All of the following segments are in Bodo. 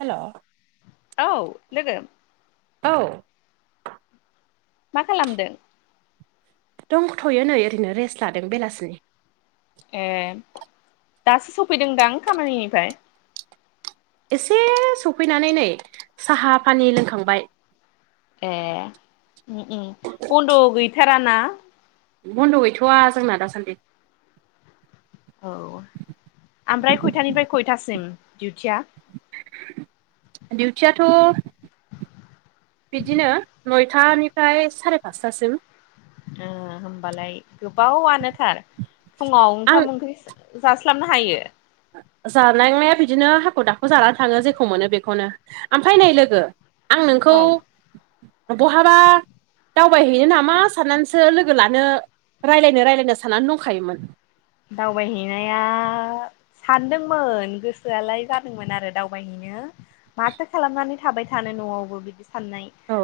हेल' औ लोगो औ मा खालामदों? दंथ'यो नै ओरैनो रेस्ट लादों बेलासिनि। ए दासो सफैदोंदां खामानिनिफ्राय। एसे सफैनानै साहा फानि लोंखांबाय। ए औ ओ बन्द' गैथाराना? बन्द गैथवा जोंना दासान्दि। औ ओमफ्राय खयथानिफ्राय खयथासिम दिउटिया? दिउटियाथ बिदिनो नयथानिफ्राय सारे फासथासिम। ओ होमबालाय गोबावनो थार फुङाव आं ओंखाम-ओंख्रि जास्लाबनो हायो? जानांनाया बिदिनो हाखु-दाखु जानानै थाङो जेखौ मोनो बेखौनो। ओमफ्राय नै लोगो आं नोंखौ औ बहाबा दावबायहैनो नामा साननानैसो लोगो लानो रायज्लायनो रायज्लायनो साननानै दंखायोमोन। दावबाय हैनाया सानदोंमोन गोसोआलाय जादोंमोन आरो दावबायहैनो। माथो खालामनानै थाबाय थानो न'आवबो बिदि साननाय। औ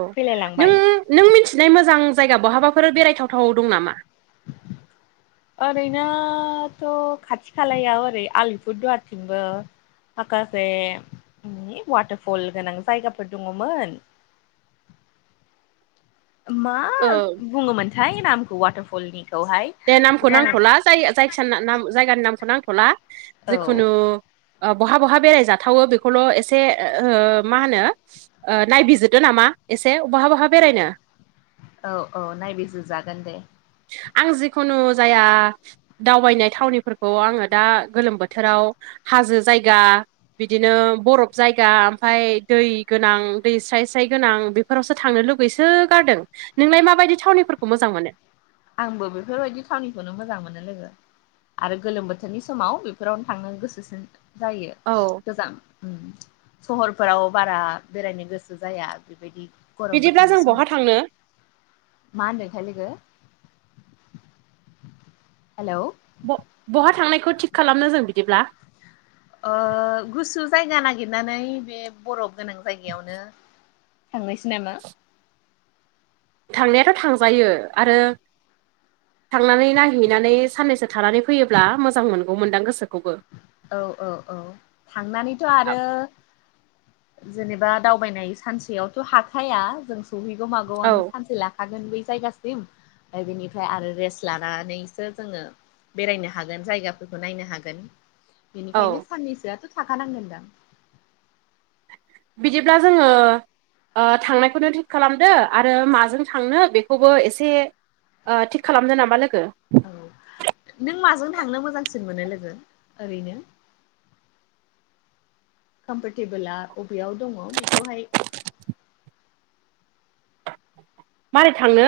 नों फैलायलांबाय नों मोनथिनाय मोजां जायगा बहाबाफोर बेरायथावथाव दं नामा? [inaudible] ओरैनोथ' खाथि-खालायाव ओरै आलिपुर दुवारथिंबो। माखासे वाटारफल गोनां जायगाफोर दङमोन। मा औ बुङोमोनथाय नामखौ वाटारफलनिखौहाय? दे नामखौ जानाय नांथला जाय-जाय जायखि जायगानि नामखौ नांथ'ला। औ जिखुनु ओ बहा बहा बेरायजाथावो बेखौल' एसे ओ मा होनो? ओ नायबिजिरदो नामा एसे बहा बहा बेरायनो। औ औ नायबिजिर जागोन दे। आं जिखुनु जाया दावबायनाय थावनिफोरखौ आङो दा गोलोम बोथोराव हाजो जायगा बिदिनो बरफ जायगा ओमफ्राय दै गोनां दै स्राय स्राय गोनां बे फोरावसो थांनो लुगैसो गारदों। नोंलाय माबायदि थावनिफोरखौ मोजां मोनो? आंबो बेफोरबायदि थावनिखौनो मोजां मोनो लोगो। आरो गोलोम बोथोरनि समाव बेफोरावनो थांनो गोसोसिन जायो। औ गोजां सहरफोराव बारा बेरायनो गोसो जाया बेबायदि गरम बिदिब्ला बोथोरनि जों बहा थांनो समाव। मा होन्दोंथाय लोगो? हेल' ब'-बहा थांनायखौ थिग खालामनो जों बिदिब्ला? ओ गुसु जायगा नागिरनानै बे बरफ गोनां जायगायावनो। थांनोसै नामा। थांनायाथ' थांजायो आरो। थांनानै नायहैनानै साननैसो थानानै फैयोब्ला मोजां मोनगौमोनदां गोसोखौबो। औ औ औ थांनानैथ' आरो जेनेबा दावबायनाय सानसेयावथ' हाखाया जों सहैगौ मागौआनो औ सानसे ला खागोन बै जायगासिम। ओमफ्राय बेनिफ्राय आरो रेस्ट लानानैसो जोङो बेरायनो हागोन जायगाफोरखौ नायनो हागोन। बेनिखायनो औ साननैसोआथ थाखानांगोनदां। बिदिब्ला जोङो ओ थांनायखौनो थिग खालामदो आरो माजों थांनो बेखौबो एसे ओ थिग खालामदो नामा लोगो? औ नों माजों थांनो मोजांसिन मोनो लोगो ओरैनो? कमफरटेबोला अबेयाव दङ बेखौहाय मारै थांनो?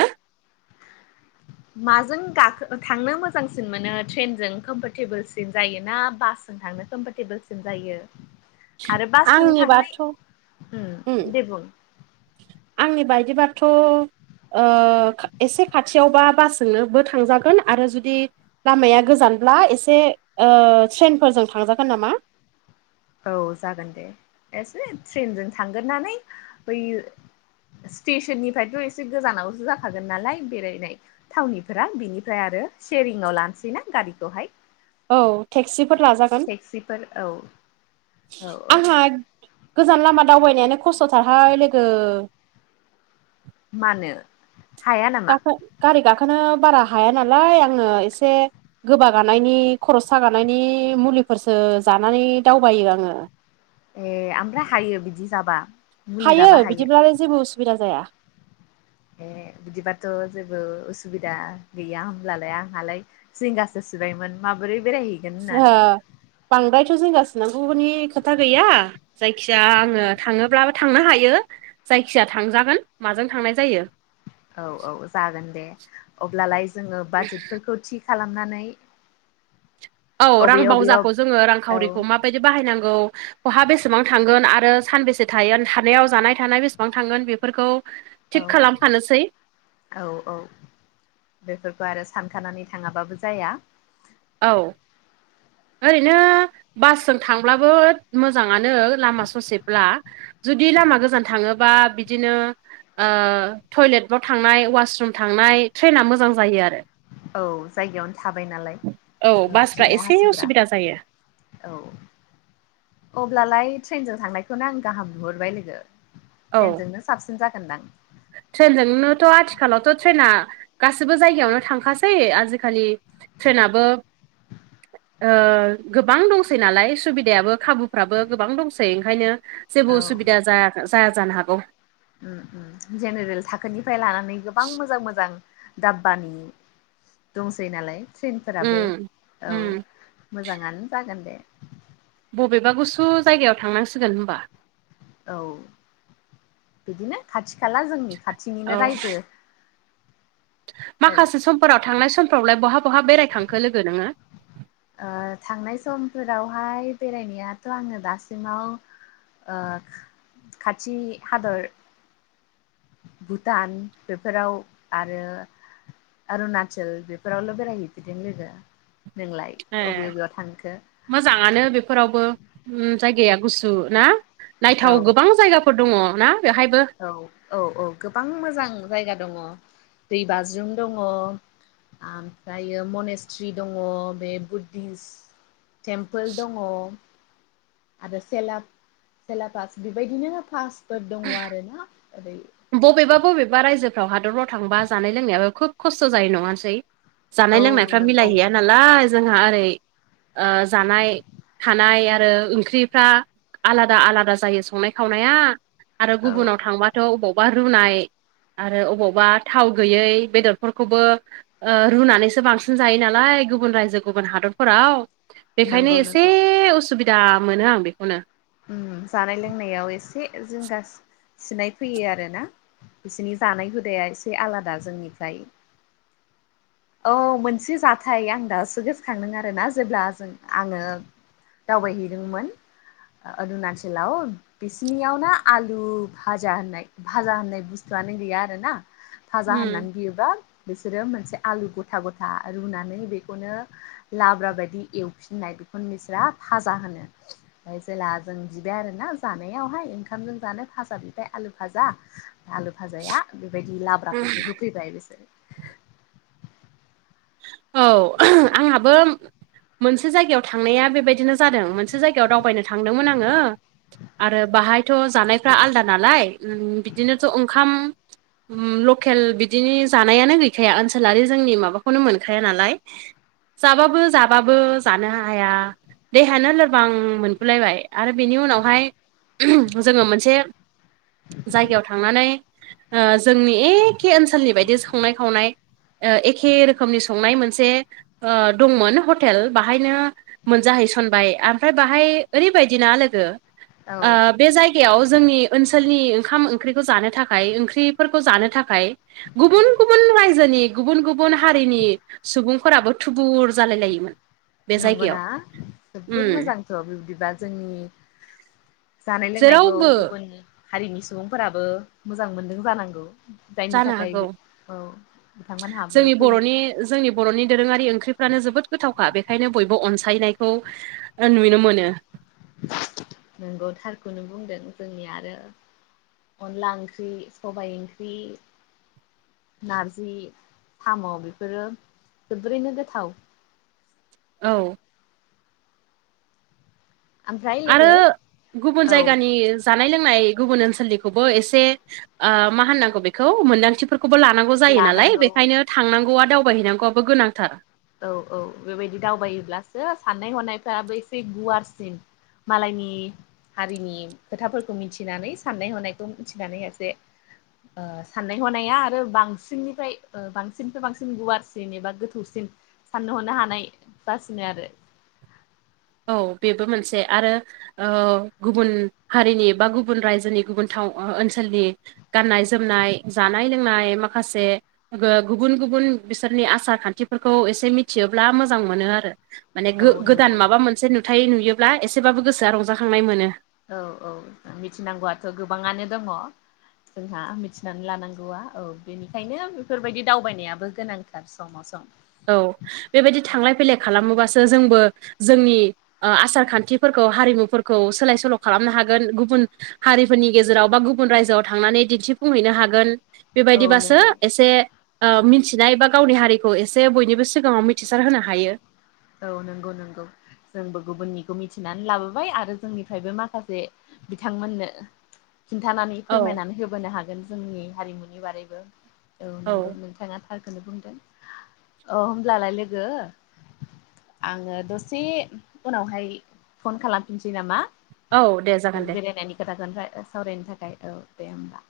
[inaudible] माजों गाखो थांनो मोजांसिन मोनो ट्रेनजों कम्फरटेबोलसिन जायोना बास? जों थांनो कम्फरटेबोलसिम जायो। आरो बासजों थांनाय आंनिबाथ' उम दे बुं आंनि बायदिबाथ' ओ खा एसे खाथियावबा बासजोंनोबो थांजागोन जुदि, लामाया गोजानब्ला एसे ओ ट्रेनफोरजों थांजागोन नामा? औ जागोन दे एसे ट्रेनजों थांग्रोनानै बैयो स्टेसननिफ्रायथ' एसे गोजानावसो जाखागोन नालाय बेरायनाय। थावनिफोरा बिनिफ्राय आरो सेरिंआव लानोसैना गारिखौहाय। औ टेक्सिफोर लाजागोन। टेक्सिफोर औ औ आंहा गोजान लामा दावबायनायानो खस्थ थारहाय लोगो, मानो? हाया नामा गाखो गारि गाखोनो बारा हाया नालाय आंनो एसे, गोबागानायनि खर सागानायनि मुलिफोरसो जानानै दावबायो आङो। ए ओमफ्राय हायो बिदि जाबा, मुलि हायो जाबा बिदिब्लालाय जेबो उसुबिदा जाया। ए बिदिबाथ' जेबो उसुबिदा गैया होमब्लालाय आंहालाय। जिंगासो सिबायमोन माबोरै बेराय ओ बांद्रायथ' जिंगासिनांगौनि खोथा गैया। जायखिजाया आङो थाङोब्लाबो थांनो हायो जायखिया थांजागोन माजों थांनाय जायो। औ औ जागोन दे अब्लालाय जोङो बाजेटफोरखौ थि खालामनानै। औ रां अबे अबेयाव बावजाखौ जोङो औ रांखावरिखौ माबायदि बाहायनांगौ। बहा बेसेबां थांगोन आरो सानबेसे थाहैगोन थानायाव जानाय थानाय बेसेबां थांगोन बेफोरखौ। थिग औ खालामखानोसै औ औ बेफोरखौ आरो सानखानानै थाङाबाबो जाया। औ ओरैनो बासजों थांब्लाबो। मोजाङानो लामा ससेब्ला जुदि लामा गोजान थाङोबा बिदिनो, ओ टयलेटाव थांनाय वासरुम थांनाय ट्रेना मोजां जायो। आरो औ जायगायावनो थाबाय नालाय, औ बासफ्रा खिग्रा एसे हासुग्रा उसुबिदा जायो। औ अब्लालाय ट्रेनजों थांनायखौनो आं गाहाम नुहरबाय लोगो। औ ट्रेनजोंनो साबसिन जागोन दां। ट्रेनजोंनोथ' आथिखालावथ' ट्रेना गासैबो जायगायावनो थांखासै आजिखालि। ट्रेनाबो। [inaudible] ओ गोबां दंसै नालाय सुबिदायाबो खाबुफोराबो गोबां दंसै ओंखायनो। जेबो औ उसुबिदा जाया जाया जानो हागौ। उम उम जेनेरेल थाखोनिफ्राय लानानै गोबां मोजां मोजां। दाब्बानि दंसै नालाय ट्रेनफोराबो उम औ, उम मोजाङानो जागोन दे। बबेबा गुसु जायगायाव थांनांसिगोन होमबा। औ बिदिनो खाथि-खाला जोंनि खाथिनिनो औ रायजो। ओ माखासे समफोराव थांनाय समफोरावलाय बहा-बहा बेरायखांखो लोगो नोङो? ओ थांनाय समफोरावहाय बेरायनायाथ' आङो दासिमाव ओ खाथि हादर भुटान बेफोराव आरो अरुणाचल बेफोरावल' बेरायहैफेरदों लोगो, ‌ नोंलाय? ए अबे अबेयाव थांखो? मोजाङानो बेफोरावबो उम जायगाया गुसुना नायथाव औ गोबां जायगा फोर दङ'ना बेवहायबो। औ औ-औ गोबां मोजां जायगा दङ। दै बाज्रुम दङ, ओमफ्रायो मनेस्ट्रि दङ, बे बुद्धिस टेम्पोल दङ। आरो सेला-सेलापास बेबायदिनो पासफोर दङ आरोना ओरै बबेबा बबेबा रायजोफ्राव हादरफ्राव थांबा जानाय लोंनायाबो खोब खस्थ' जायो नङासै? जानाय औ लोंनायफ्रा नंगौ मिलायहैया ना नालाय जोंहा ओरै ओ जानाय, थानाय आरो ओंख्रिफ्रा आलादा-आलादा जायो संनाय खावनाया आरो औ गुबुनाव थांबाथ' अबावबा रुनाय आरो अबावबा थाव गैयै बेदरफोरखौबो ओ रुनानैसो बांसिन जायो नालाय गुबुन रायजो गुबुन हादरफोराव। बेखायनो नंगौ एसे नंगौ उसुबिदा मोनो आं बेखौनो। उम जानाय-लोंनायाव एसे जिंगा सिनाय फैयो आरोना बिसिनि जानाय हुदाया एसे आलादा जोंनिफ्राय। औ मोनसे जाथाय आं दासो गोसोखांदों आरोना जेब्ला जों आङो दावबायहैदोंमोन आरुनाचेलाव। बिसिनियावना आलु भाजा होननाय भाजा होननाय बुस्थुआनो गैया आरोना। थाजा उम होननानै बियोबा बिसोरो मोनसे आलु गथा-गथा रुनानै बेखौनो लाब्रा बायदि एवफिननाय बेखौनो बिसोरा फाजा होनो। ओमफ्राय जेला जों बिबाय आरोना जानायावहाय ओंखामजों जानो फाजा बिबाय आलु फाजा, आलु भाजाया बेबायदि लाब्राखौसो होफैबाय बिसोरो। ओ ओह आंहाबो मोनसे जायगायाव थांनाया बेबायदिनो जादों मोनसे जायगायाव दावबायनो थांदोंमोन आङो। आरो बाहायथ' जानायफ्रा आलदा नालाय उम बिदिनोथ' ओंखाम उम लकेल बिदिनि जानायानो गैखाया ओनसोलारि जोंनि माबाखौनो मोनखाया नालाय। जाबाबो जाबाबो जानो हाया। देहायानो लोरबां मोनगुलायबाय आरो बेनि उनावहाय उम जोङो मोनसे जायगायाव थांनानै ओ जोंनि एखे ओनसोलनि बायदि संनाय खावनाय एखे रो रोखोमनि संनाय मोनसे ओ दंमोन हटेल बाहायनो मोनजाहैसनबाय ओमफ्राय बाहाय ओरैबायदिना लोगो, औ ओ बे जायगा जायायाव जोंनि ओनसोलनि ओंखाम-ओंख्रिखौ जानो थाखाय ओंख्रिफोरखौ जानो थाखाय थाखाय गुबुन गुबुन रायजोनि गुबुन गुबुन हारिनि सुबुंफोराबो थुबुर जालाय लायोमोन। बे जायगायाव नंगौना, जोबोद मोजां। उम थ' बिबदिबा जोंनि जानाय लोंनायखौ जेरावबो गुबुन हारिनि सुबुंफोराबो मोजां मोन्दों जानांगौ। जायनि जानो थाखाय हागौ औ बिथांमोनहाबो जोंनि फैयो। बर'नि जोंनि बर'नि दोरोङारि ओंख्रिफ्रानो जोबोद गोथावखा बेखायनो बयबो अनसायनायखौ। आनबि न मोननायया। नंगौ थारखौनो बुंदों जोंनि आरो। अनला ओंख्रि सबाइ ओंख्रि। नारजि साम' बेफोरो जोबोरैनो गोथाव। औ। ओमफ्राय आरो लोगो गुबुन औ जायगानि। जानाय लोंनाय गुबुन ओनसोलनिखौबो एसे मा होननांगौ बेखौ मोनदांथि। फोरखौबो लानांगौ जायो नालाय लानांगौ बेखायनो थांनांगौआ दावबायहैनांगौआबो गोनांथार। औ औ बेबायदि दावबायोब्लासो साननाय हनायफ्राबो एसे गुवारसिन। मालायनि। हारिनि खोथाफोरखौ मिथिनानै साननाय हनायखौ मिथिनानै एसे। ओ साननाय हनाया आरो बांसिननिफ्राय ओ बांसिननिफ्राय बांसिन एबा गोथौसिन। साननो हनो हानाय जासिनो आरो। औ बेबो मोनसे आरो। औ गुबुन हारिनि बा गुबुन रायजोनि गुबुन थाव ओनसोलनि। गाननाय जोमनाय जानाय लोंनाय माखासे बो गुबुन गुबुन बिसोरनि आसार खान्थिफोरखौ एसे मिथियोब्ला मोजां मोनो आरो। माने गो औ नंगौ गोदान माबा मोनसे नुथाय नुयोब्ला एसेबाबो गोसोआ रंजाखांनाय मोनो। औ औ मिथिनांगौआथ' गोबाङानो दङ। जोंहा मिथिनानै लानांगौआ औ बेनिखायनो बेफोरबायदि दावबायनायाबो गोनांथार समाव सम। औ बेबायदि थांलाय फैलाय खालामोबासो जोंबो जोंनि। ओ आसार खान्थिफोरखौ हारिमुफोरखौ सोलाय सोल' खालामनो हागोन गुबुन। हारिफोरनि गेजेराव बा गुबुन रायजोआव थांनानै दिन्थिफुंहैनो हागोन। औ बेबायदिबासो नंगौ एसे ओ मिथिनाय बा गावनि हारिखौ एसे जे बयनिबो सिगाङाव मिथिसार होनो हायो। औ नोंगौ नोंगौ जोंबो गुबुननिखौ मिथिनानै लाबोबाय आरो जोंनिफ्रायबो माखासे। बिथांमोननो। खिन्थानानै औ फोरमायनानै होबोनो हागोन जोंनि हारिमुनि बारैबो औ नोंगौ औ नोंथाङा। थारखौनो बुंदों औ होमब्लालाय लोगो। आङो दसे उनावहाय फन खालामफिनसै नामा। औ दे जागोन दे बेरायनायनि खोथाखौ सावरायनो थाखाय औ दे होमब्ला।